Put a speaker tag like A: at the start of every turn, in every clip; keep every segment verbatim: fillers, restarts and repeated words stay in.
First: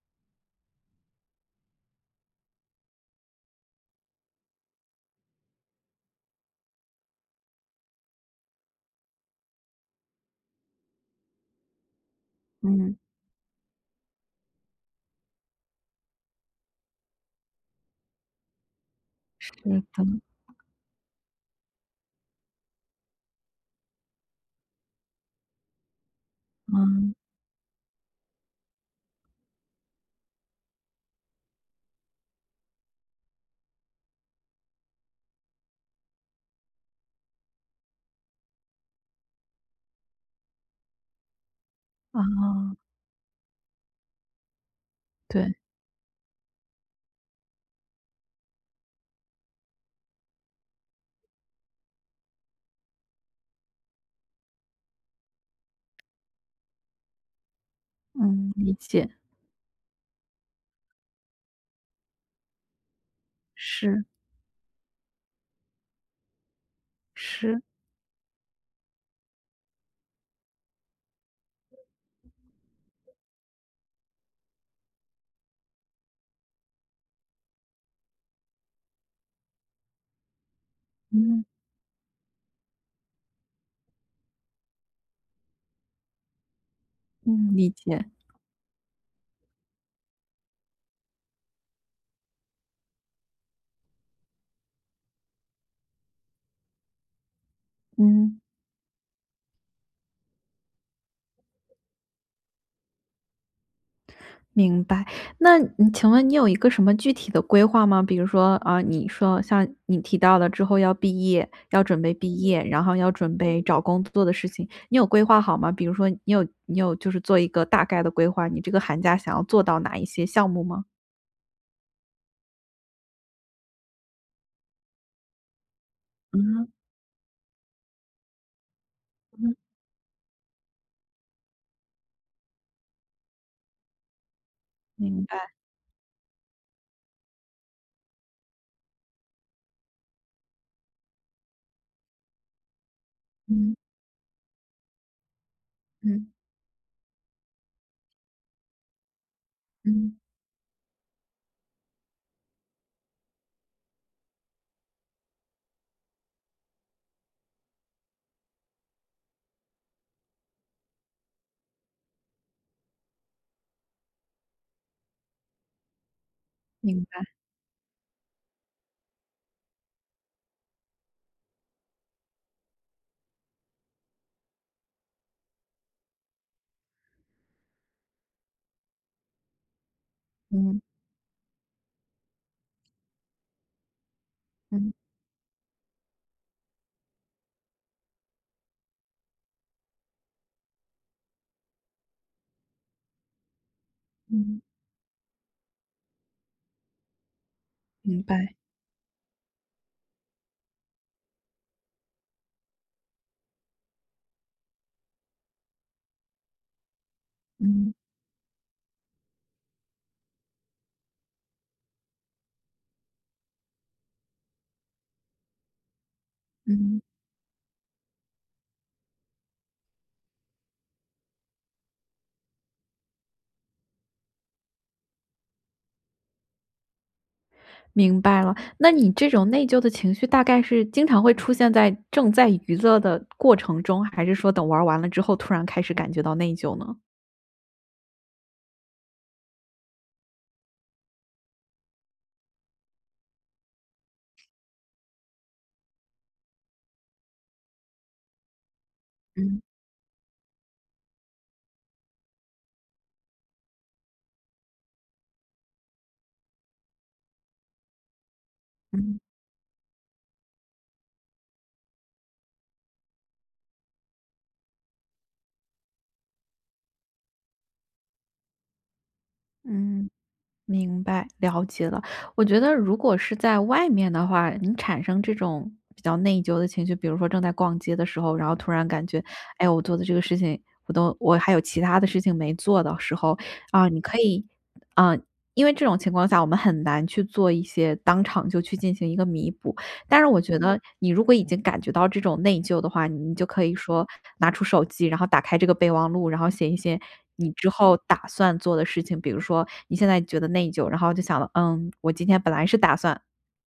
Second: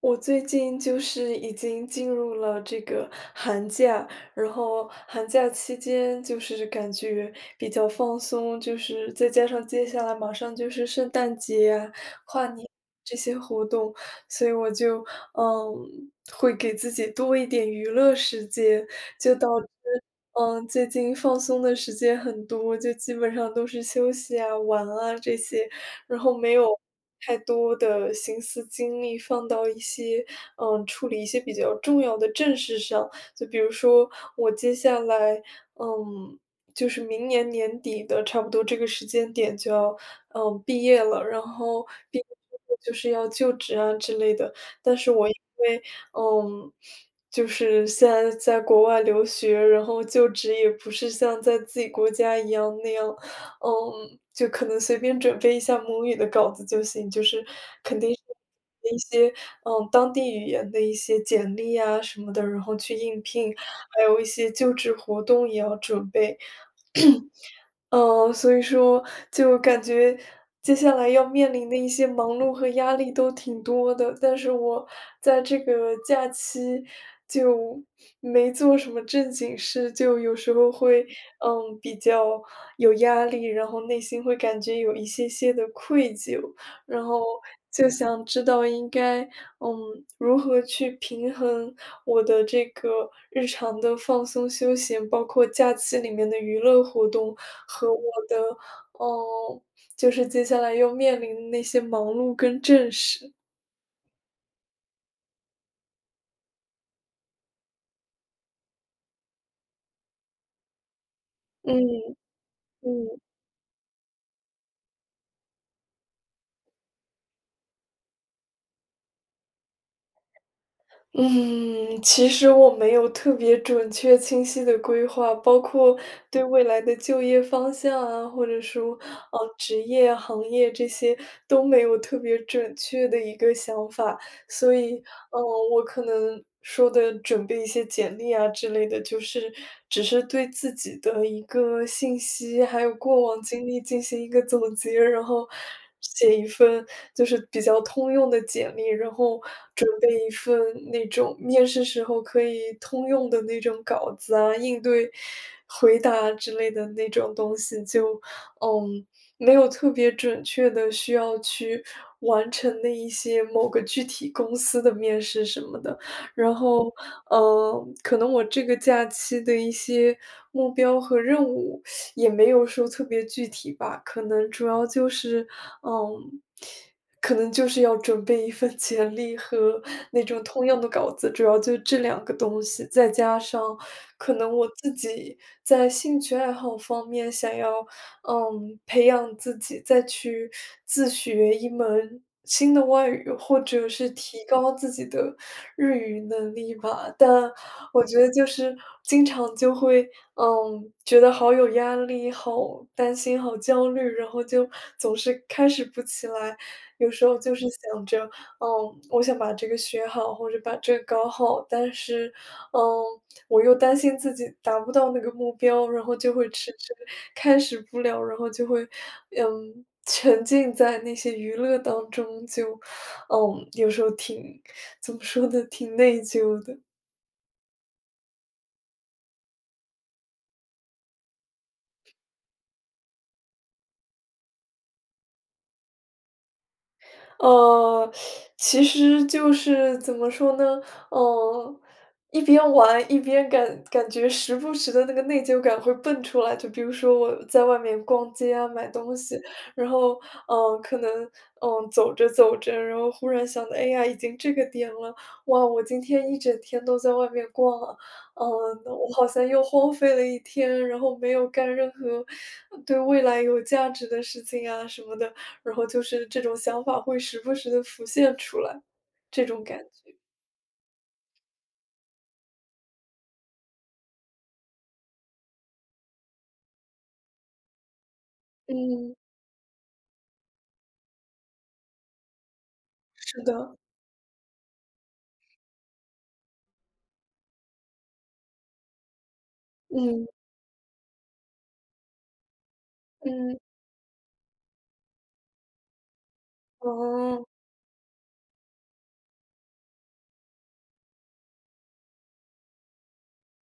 A: 我最近就是已经进入了这个寒假，然后寒假期间就是感觉比较放松，就是再加上接下来马上就是圣诞节啊、跨年
B: 嗯，
A: 这些活动，所以我就嗯会给自己多一点娱乐时间，就
B: 是
A: 导致
B: 的，
A: 嗯最近放松的时间很多，就基本上都是休息啊、玩啊这些，然后没有
B: 嗯，
A: 太多的心思精力放到一些，嗯，处理一些比较重要的正事上。就比如说我接下来，嗯，就是明年年底的差不多这个时间点就要，嗯，毕业了，然后毕
B: 啊，
A: 业之后就是要就职啊之类的。但是我因
B: 对，
A: 为，嗯，就是现在在国外留学，然后就职也不是像在自己国家一样那样嗯，就可能随便准备一下母语的稿子就行，就是肯定是
B: 嗯。理
A: 一
B: 解，
A: 些，嗯，当地语言的一些简历啊什么的，然后去应聘，还
B: 是，
A: 有一些就职活动也要准备。
B: 是，
A: 嗯，所以说就感觉接下来要面临的一些忙碌和压力都挺多的，但是我在这个假期就没做什么正经事，就有时候会，
B: 嗯，
A: 嗯，比较有压力，然后内心会感觉有一些些的愧疚，然后
B: 嗯。理
A: 就
B: 解，
A: 想知道应该，嗯，如何去平衡我的这个日常的放松休闲，包括假期里面的娱乐活动和我的，
B: 嗯，
A: 嗯，就是接下来要面临的那些忙碌跟正事。
B: 明白。那你请问你有一个什么具体的规划吗？比如说，啊，你说像你提到了之后要毕业，要准备
A: 嗯，
B: 毕业，然后要
A: 嗯，
B: 准备找工作的事情，你有规划好吗？比如说你有你有就是做一个大概的规划，你这个寒假想要做到哪一些项目吗？
A: 嗯，其实我没有特别准确清晰的规划，包括对未
B: 嗯
A: 来的就业方向啊，或者说，
B: 嗯，
A: 呃，职业行业这些都没有特别准确的一个想法，所以
B: 明白，
A: 嗯，我可能说的准备一些简历啊之类的，就是只是对自己的一个信息，还有过往经
B: 嗯，
A: 历进行一个总结，然后
B: 嗯，
A: 写一份就是比较通用的简历，然后准备
B: 嗯，
A: 一份那种面试时候可以通用的那种稿子啊，应对回答之类的那种东西，就嗯，没有特别准确的需要去完成那一些某个具体公司的面试什么的。然后，
B: 明白，
A: 呃，可能我这个假期的一些目标和任务也没有说特别具体吧，可能主要就是，嗯，可能就是要准备一份 简历和那种通
B: 嗯，
A: 用的稿子，主要就这两个东西，再加上可能我
B: 嗯。
A: 自己在兴趣爱好方面想要嗯，培养自己再去自学一门新的外语，或者是提
B: 嗯，
A: 高自己的日语能力吧。但我觉
B: 明
A: 得就
B: 白，
A: 是经常就会，嗯，觉得好有压力，好担心，好焦虑，然后就总是开始不起来。有时候就是
B: 嗯
A: 想着，嗯，我想把这个学好，或者把这个搞好，但是，嗯。我又担心自己达不到那个目标，然后就会迟迟
B: 嗯，
A: 开始不了，然后就会，嗯，沉浸在那些娱乐当中，就，嗯，有时候挺怎么说呢，挺内疚的。
B: 明白了。那你这种内疚的情绪大概是经常会出现在正在娱乐的过程中，还是说等玩儿完了之后突然开始感觉到内疚呢？
A: 呃，其实就是怎么说呢？嗯，一边玩一边感感觉时不时的那个内疚感会蹦出来。就比如说我在外面逛街啊，买东西，
B: 嗯
A: 然后嗯，可能嗯走着走着，然后忽然想到，哎呀，已经这个点了，哇，我今天一整天都在外面逛啊，嗯，我
B: 嗯
A: 好像又荒废了一天，然后没有干任何对未来有价值的事情啊什么的。然后就是这种想法会时不时的浮现出来，这种感
B: 嗯。
A: 觉。
B: 明白，了解了。我觉得如果是在外面的话，你产生这种比较内疚的情绪，比如说正在逛街的时候，然后突然感
A: 嗯，
B: 觉，哎，我做的这个事情，我都我还有其他的事情没做的时候，
A: 是的，
B: 啊，你可以，啊，因为这种情况下，我们很难去做一些当场就去进行一个弥补。但是
A: 嗯，
B: 我觉得你如果已经感觉到这种内疚的话，你就
A: 嗯，
B: 可以说拿出手机，然后打开这个备忘录，然后写一些
A: 哦，
B: 你之后打算做的事情。比如说你现在觉得内疚，然后就想了，嗯，我今天本来是打算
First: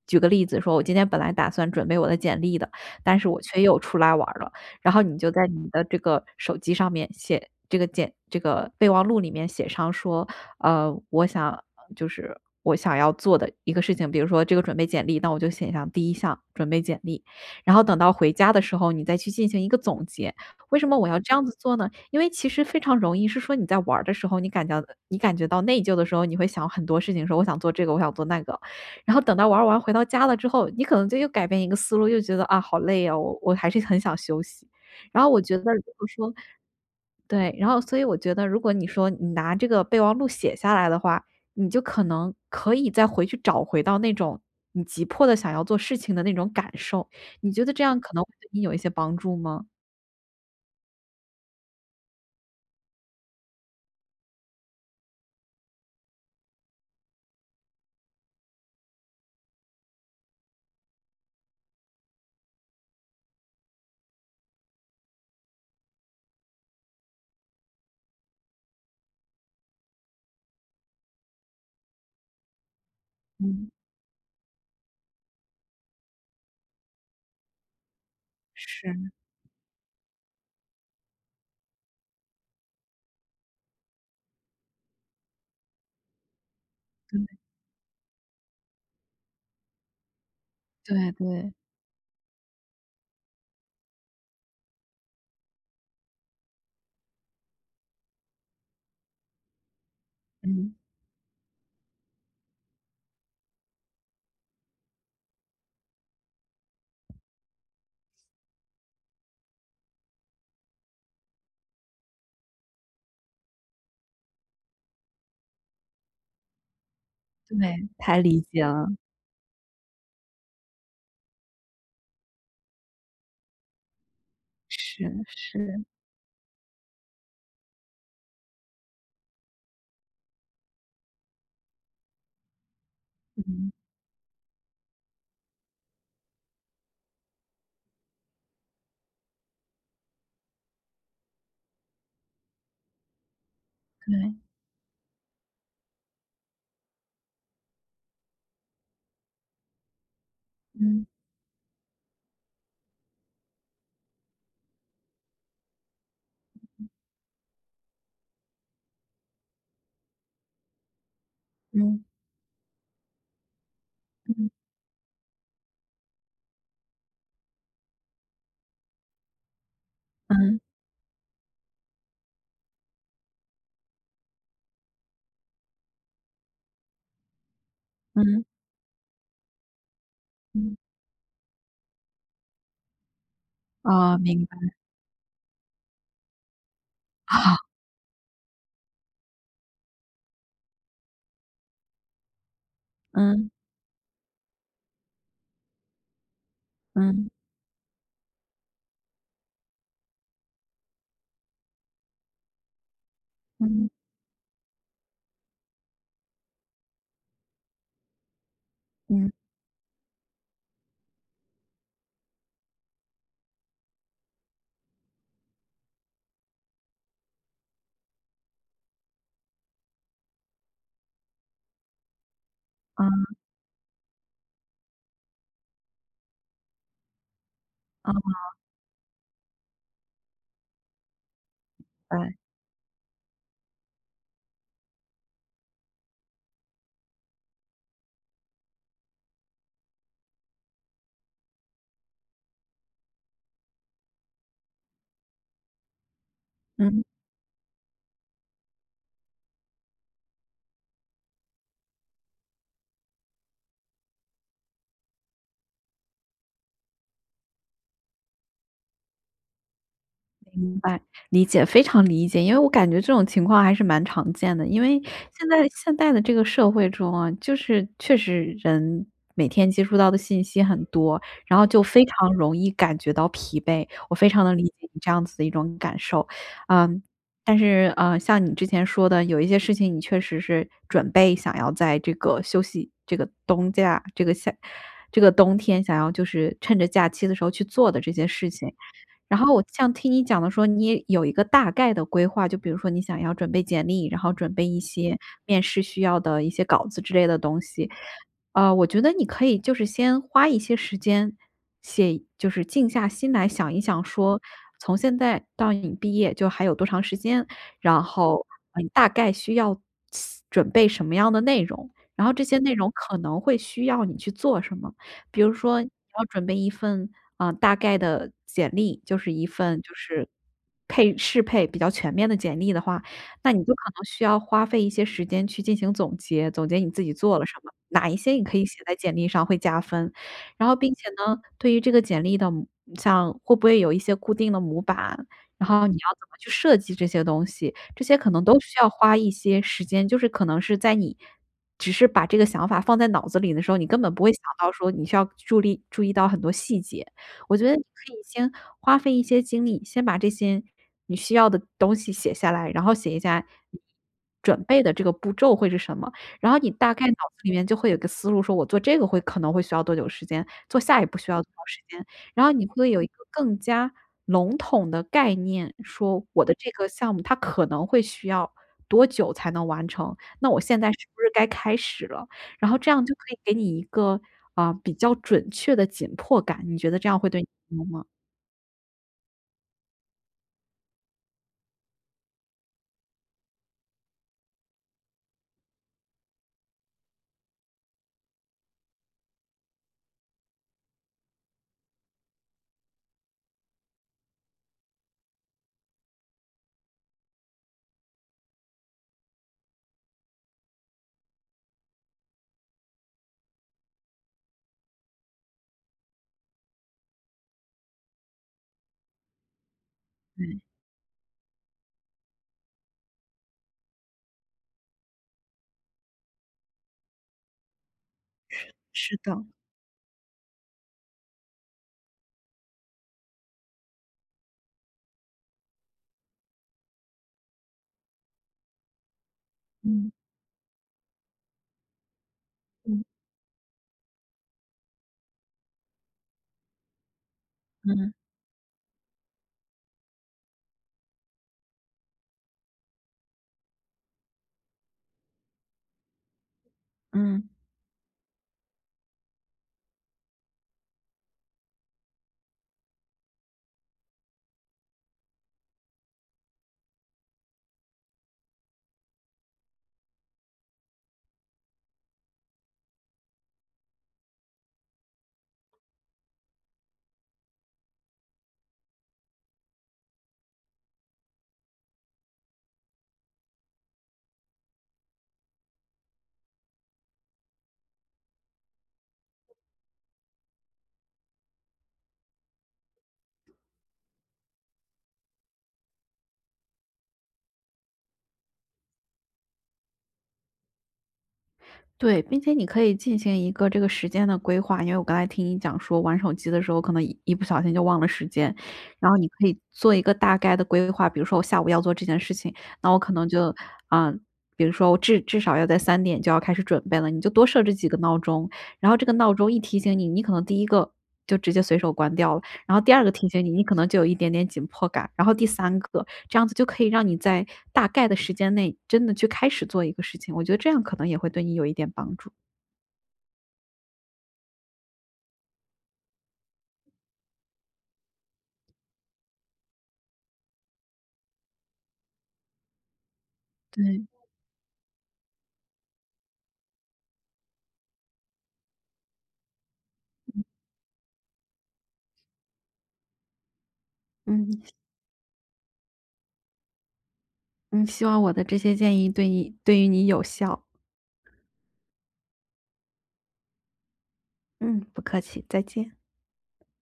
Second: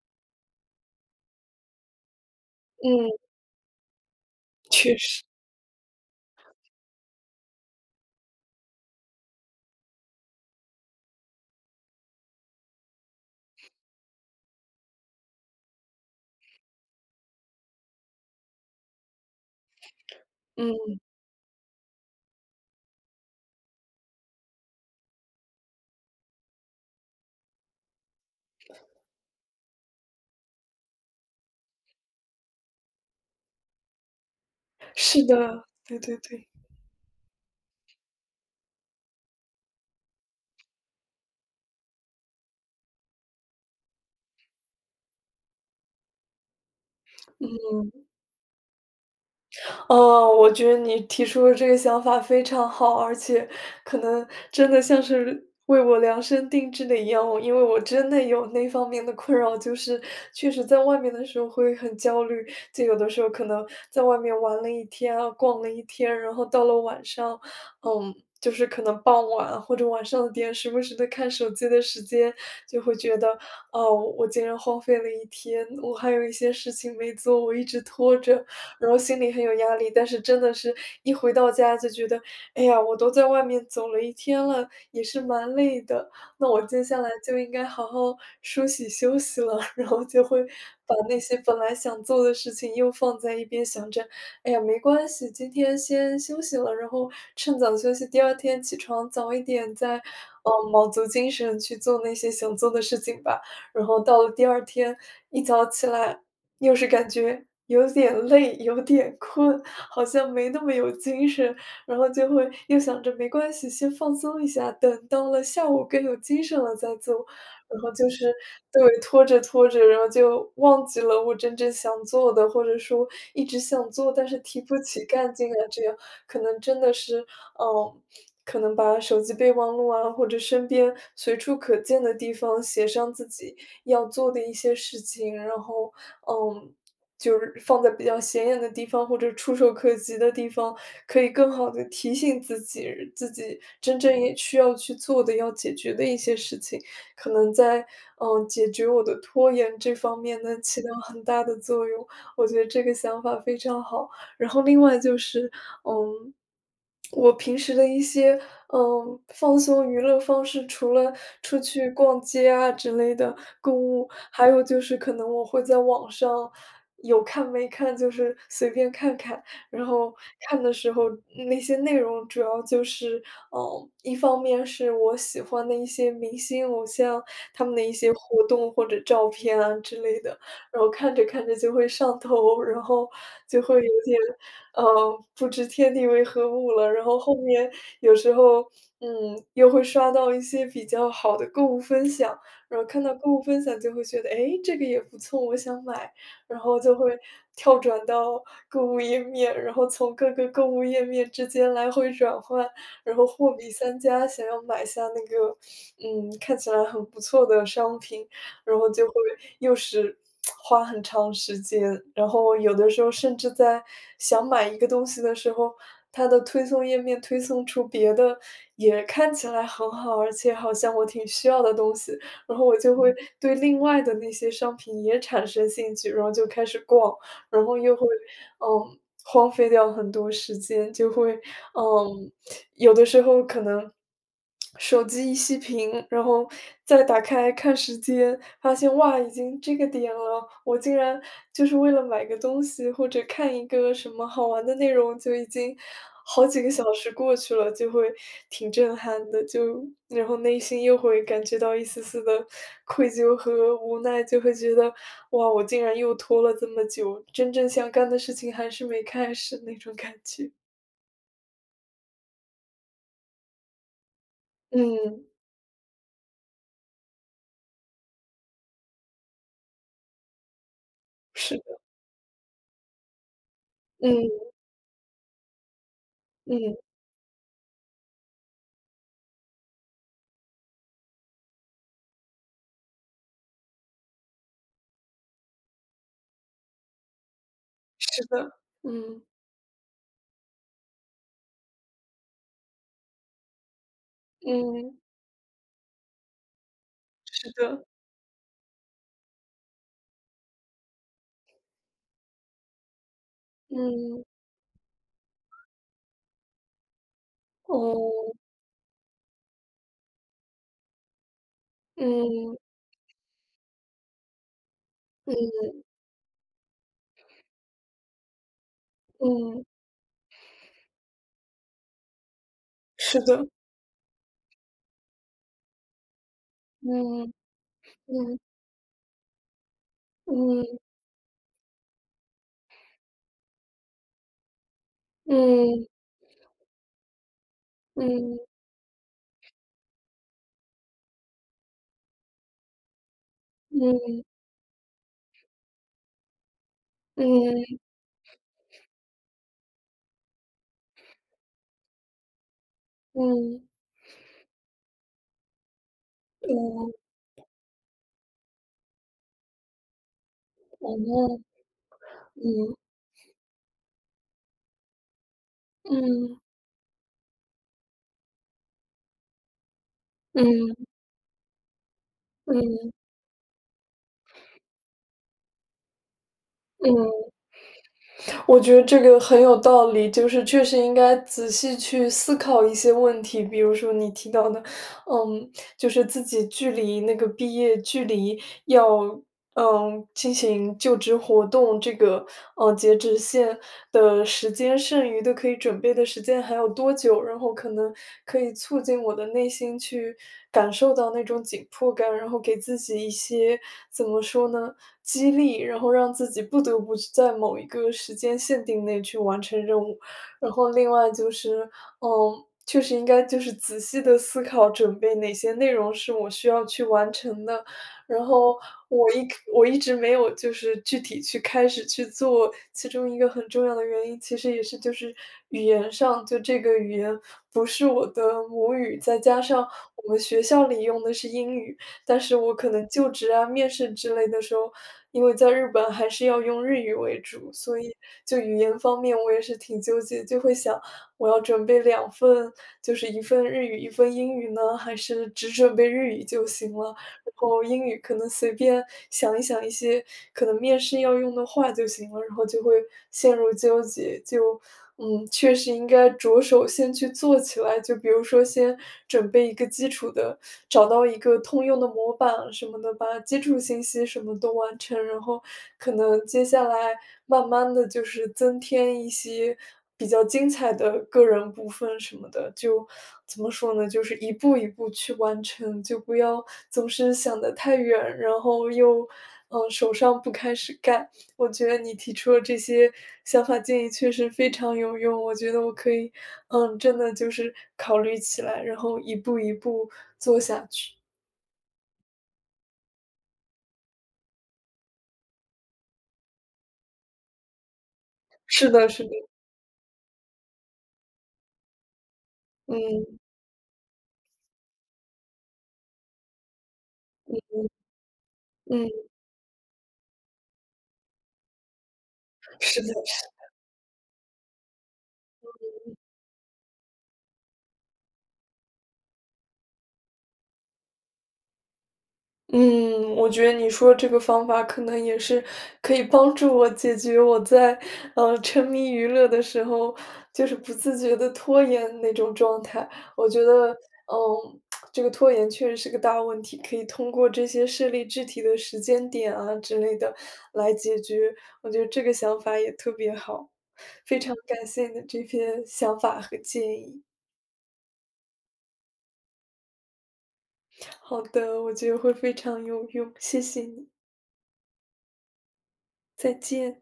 B: 举个例子说，我今天本来打算准备我的简历的，但
A: 嗯。
B: 是我却又出来玩儿了。然
A: 确
B: 后你
A: 实，
B: 就在你的这个手机上面写这个简这个备忘录里面写上说，呃，我想就是我想要做的一个事情，比如说这个准备简历，那我就写上第一项准备简历，然后等到回家的时候，你再去进行一个总结。为什么
A: 嗯，
B: 我要这样子做呢？因为其实非常容易，是说你在玩儿的时候，你感觉你感觉到内疚的时候，你会想很多事情，说我想做这个，我想做那个，然后等到玩儿完回到家了之后，你可能就又改变一个思路，又觉得啊好累啊，我我还是很想休息。然
A: 是
B: 后我觉得
A: 的，
B: 如
A: 对
B: 果
A: 对
B: 说
A: 对，
B: 对，然后所以我觉得，如果你说你拿这个备忘录写下来的话，你就可能可以再回去找回到那种你急迫的想要做事情的那种感受，你觉得这样
A: 嗯。
B: 可能会对你有一些帮助吗？
A: 哦，我觉得你提出的这个想法非常好，而且可能真的像是为我量身定制的一样，我因为我真的有那方面的困扰，就是确实在外面的时候会很焦虑，就有的时候可能在外面玩了一天啊，逛了一天，然后到了晚上，嗯，就是可能傍晚或者晚上的点，时不时的看手机的时间，就会觉得
B: 嗯，
A: 哦，我竟然荒废了一天，我还有一些事情没做，我一直拖着，然
B: 是，
A: 后心里很有压力。但是真的是一回到家就觉得，哎呀，我都在外面走了一天了，也是蛮累的，那我接下来
B: 对，
A: 就应该好好梳洗休息了。然后就会把
B: 对
A: 那些
B: 对，
A: 本来想做的事情又放在一边，想着，哎呀，没关系，今天先休息了，然后趁早休息，第二天起床早一点再，嗯，
B: 嗯，
A: 卯足精神去做那些想做的事情吧。然后到了第二天，一早起来，又是感觉有点累，有点困，好像没那么有精神，然后就会又想着没关系，先放松一下，等到了下午更有精神了再做。然
B: 对，
A: 后就
B: 太
A: 是，
B: 理解了，
A: 对，拖着拖着，然后就忘记了我真正想做的，或者说一直想做，但是提不
B: 是
A: 起干劲啊，
B: 是，
A: 这样可能真的是，嗯，可能把手机备忘录啊，或者身边随处可见的地方写上自己
B: 嗯，
A: 要做的一些事情，然后，嗯，就是放在比较显眼的地方或者触手可及的地方，可以更好的提醒自己，自己真正
B: 对，
A: 也需要去做的、要解决的一些事情，可能在，嗯，解决我的拖延这方面能起到
B: 嗯
A: 很大的作用。我觉得这个想法非常好。然后另外就是，嗯，我平时的一些嗯，放松娱乐方式除了出去
B: 嗯
A: 逛街啊之类的购物，还
B: 嗯
A: 有就是可能我会在网上有看没看，就是随便看看。然后
B: 嗯
A: 看的时候，那些内容主要就是，嗯，一方面是我喜欢的一些明星偶像，他们的一些
B: 嗯
A: 活动或者照片啊之类的，
B: 嗯，
A: 然后看着看着就会上头，然后就会有
B: 啊，
A: 点，
B: 明白，
A: 呃，不知天地为何物了。然后后
B: 好，
A: 面有时候，嗯，又会刷到一些比较好的购物分享，然后看到购物
B: 嗯
A: 分享就会觉得，哎，这个也不错，我想买，然后就会
B: 嗯
A: 跳转到购物页面，然后从各个购物页面之间来回转换，然后货比
B: 嗯
A: 三家，想要买下那个，嗯，看起来很不错的商品。然后就会
B: 嗯，
A: 又是花很长时间，然后有的时候甚至在想买一个东西的时候，它的推送页面推送出别的也看起来很好，而且好像我挺需要的东西，然后我就
B: 啊
A: 会嗯对另外的那些商品也产生兴趣，然后就开始逛，然后又会，
B: 啊，
A: 嗯，荒废掉很多时间，就会，
B: 明
A: 嗯，
B: 白
A: 有的时候可能手机一熄屏，然后再打开看时间，发现哇，已经这个点了，我竟然就是为了买个东西或者看一个什么好玩的内容，就已经好几个小
B: 嗯。
A: 时过去了，就会挺震撼的，就然后内心又会感觉到一丝丝的愧疚和无奈，就会觉得哇，我竟然又拖了这么久，真正想干的事情还是没开始那种感觉。
B: 明白，理解，非常理解。因为我感觉这种情况还是蛮常见的，因为
A: 嗯，
B: 现在现在的这个社会中啊，就是确实人每天接触到的信息很多，
A: 是
B: 然
A: 的，
B: 后就非常容易感觉到疲惫。我非常
A: 嗯。
B: 能理解你这样子的一种感受，
A: 嗯，
B: 嗯。但是，呃，像你之前说的，有一些事情你确实是准备想要在这个休息、这个冬假、这个夏、这个冬天，想要就是趁着假期的时候去做的这些
A: 是
B: 事
A: 的，
B: 情，
A: 嗯，
B: 然后我像听你讲的说，你也有一个大概的规划，就比如说你想要准备简历，然后准备一
A: 嗯，
B: 些面试需要的一些稿子之类的
A: 是
B: 东
A: 的，
B: 西。呃，我觉得你可以就是先花一些时间写，就是静下心来想一想
A: 嗯，
B: 说，从现在到你毕业就还有多长时间，然
A: 哦，
B: 后呃你大概需要准备什么样的内容，然后这些
A: 嗯，
B: 内容可能会需要你去做什么。比如说
A: 嗯，
B: 你要准备一份，啊，呃大概的简历，就是一
A: 嗯，
B: 份就是配适配比较全面的简历的话，
A: 是的，
B: 那你就可能需要花费一些时间去进行总结，总结你自己
A: 嗯，
B: 做了什么，哪一些
A: 嗯，
B: 你可以写在简历上会加分。然后
A: 嗯，
B: 并且呢，对于这个简历的模像会不会有一些固定的模板，然后
A: 嗯，
B: 你要怎么去设计这些东西，这些可
A: 嗯，
B: 能都需要花一些时间，就是可能是在你只是把这个想法放在脑子里的时候，你根本不
A: 嗯，
B: 会想到说你需要注力注意到很多细节。我觉
A: 嗯，
B: 得你可以先花费一些精力，先把这些你需要的东西写下来，然后写一下
A: 嗯，
B: 你准备的这个步骤会是什么，然后你大概
A: 哦，
B: 脑子里面就会有个思路，说我做这个会可能会需要多久时间，做
A: 哦，
B: 下一步需要多少时间，然后你
A: 嗯，
B: 会有一个更加笼统的概念，说
A: 嗯，
B: 我的这个项目它可能会需要多久才能完成，那我
A: 嗯，
B: 现在是不是该开始了？
A: 嗯，
B: 然后这
A: 嗯。
B: 样就可以给你一个，啊，比较准确的紧迫感，你觉得这样
A: 嗯
B: 会对你有用吗？
A: 我觉得这个很有道理，就是确实应该仔细去思考一些问题，比如说你提到的，嗯，就是自己距离那个毕业距离要，嗯，进行就职活动这个，呃，截止线的时间，剩余的可以准备的时间还有多久，然后可能可以促进我的内心去感受到那种紧迫感，然后给自己一些，怎么说呢？激励，然后让自己不得不去在某一个时间限定内去完成任务。然
B: 对，
A: 后另外就是，嗯，确实应该就是仔细的思考准备哪些内容是我需要去完成的。然后我
B: 是
A: 一
B: 的，
A: 我一直没有就是具体去开始去做，其中一个很重要的原因，其实也是就是语言上，就这个语言不是我的母语，再加上
B: 嗯，
A: 我们学校里用的是英语，但是我可能
B: 嗯，
A: 就职啊、面试之类的时候，因为在日本还是要用日语为主，所以
B: 嗯，
A: 就语言方面我也是挺纠结，就会想我要准备两份，就是一份日语、一份英语呢，还是只准备日语就行了？然
B: 嗯。
A: 后英语可能随便想一想一些可能面试要用的话就行了，然后就会陷入纠结，就嗯，确实应该着手先去做起来，就比如说先准备一个基础的，找到一个通用的模板啊什么的，把基础信息什么都完成，然后可能接下来慢慢的就是增添一些比较精彩的个人部分什么的。就怎么说呢，就是一步一步去完成，就不要总是想得太远，然后又，嗯手上不开始干。我觉得你提出的这些想法建议确实非常有用，我觉得我可以，嗯，真的就是考虑起来，然后一步一步做下去。
B: 对，并且你可以进行一个这个时间的规划，因为我刚才听你讲说玩手机的时候，可能一一不小心就忘了时间，
A: 是的，是
B: 然
A: 的，
B: 后你可以做一个大概的规划，比如说我下午要做这件事情，那我可
A: 嗯
B: 能就，啊、比如说我至至少要在三点就要开始准备了，你就多设
A: 嗯
B: 置几个闹钟，然
A: 嗯，
B: 后这个闹钟一提醒你，你可能第一个就直接随手关掉了，然后
A: 是
B: 第
A: 的。
B: 二个提醒你，你可能就有一点点紧迫感，然后第三个，这样子就可以让你在大概的时间内真的去开始做一个事情，我觉得这样可能也会对你有一点帮助。
A: 嗯，我觉得你说这个方法可能也是可以帮助我解决我在，呃，沉迷娱乐的时候，就是不自觉的拖延那种状态。我觉得，
B: 对，
A: 嗯，这个拖延确实是个大问题，可以通过这些设立具体的时间点啊之类的来解决。我觉得这个想法也特别好，非常
B: 嗯
A: 感谢你的这些想法和建议。
B: 嗯，希望我的这些建议对你对于你有效。
A: 好的，我觉得会非常有用，谢谢你，
B: 嗯，不客气，再见。
A: 再见。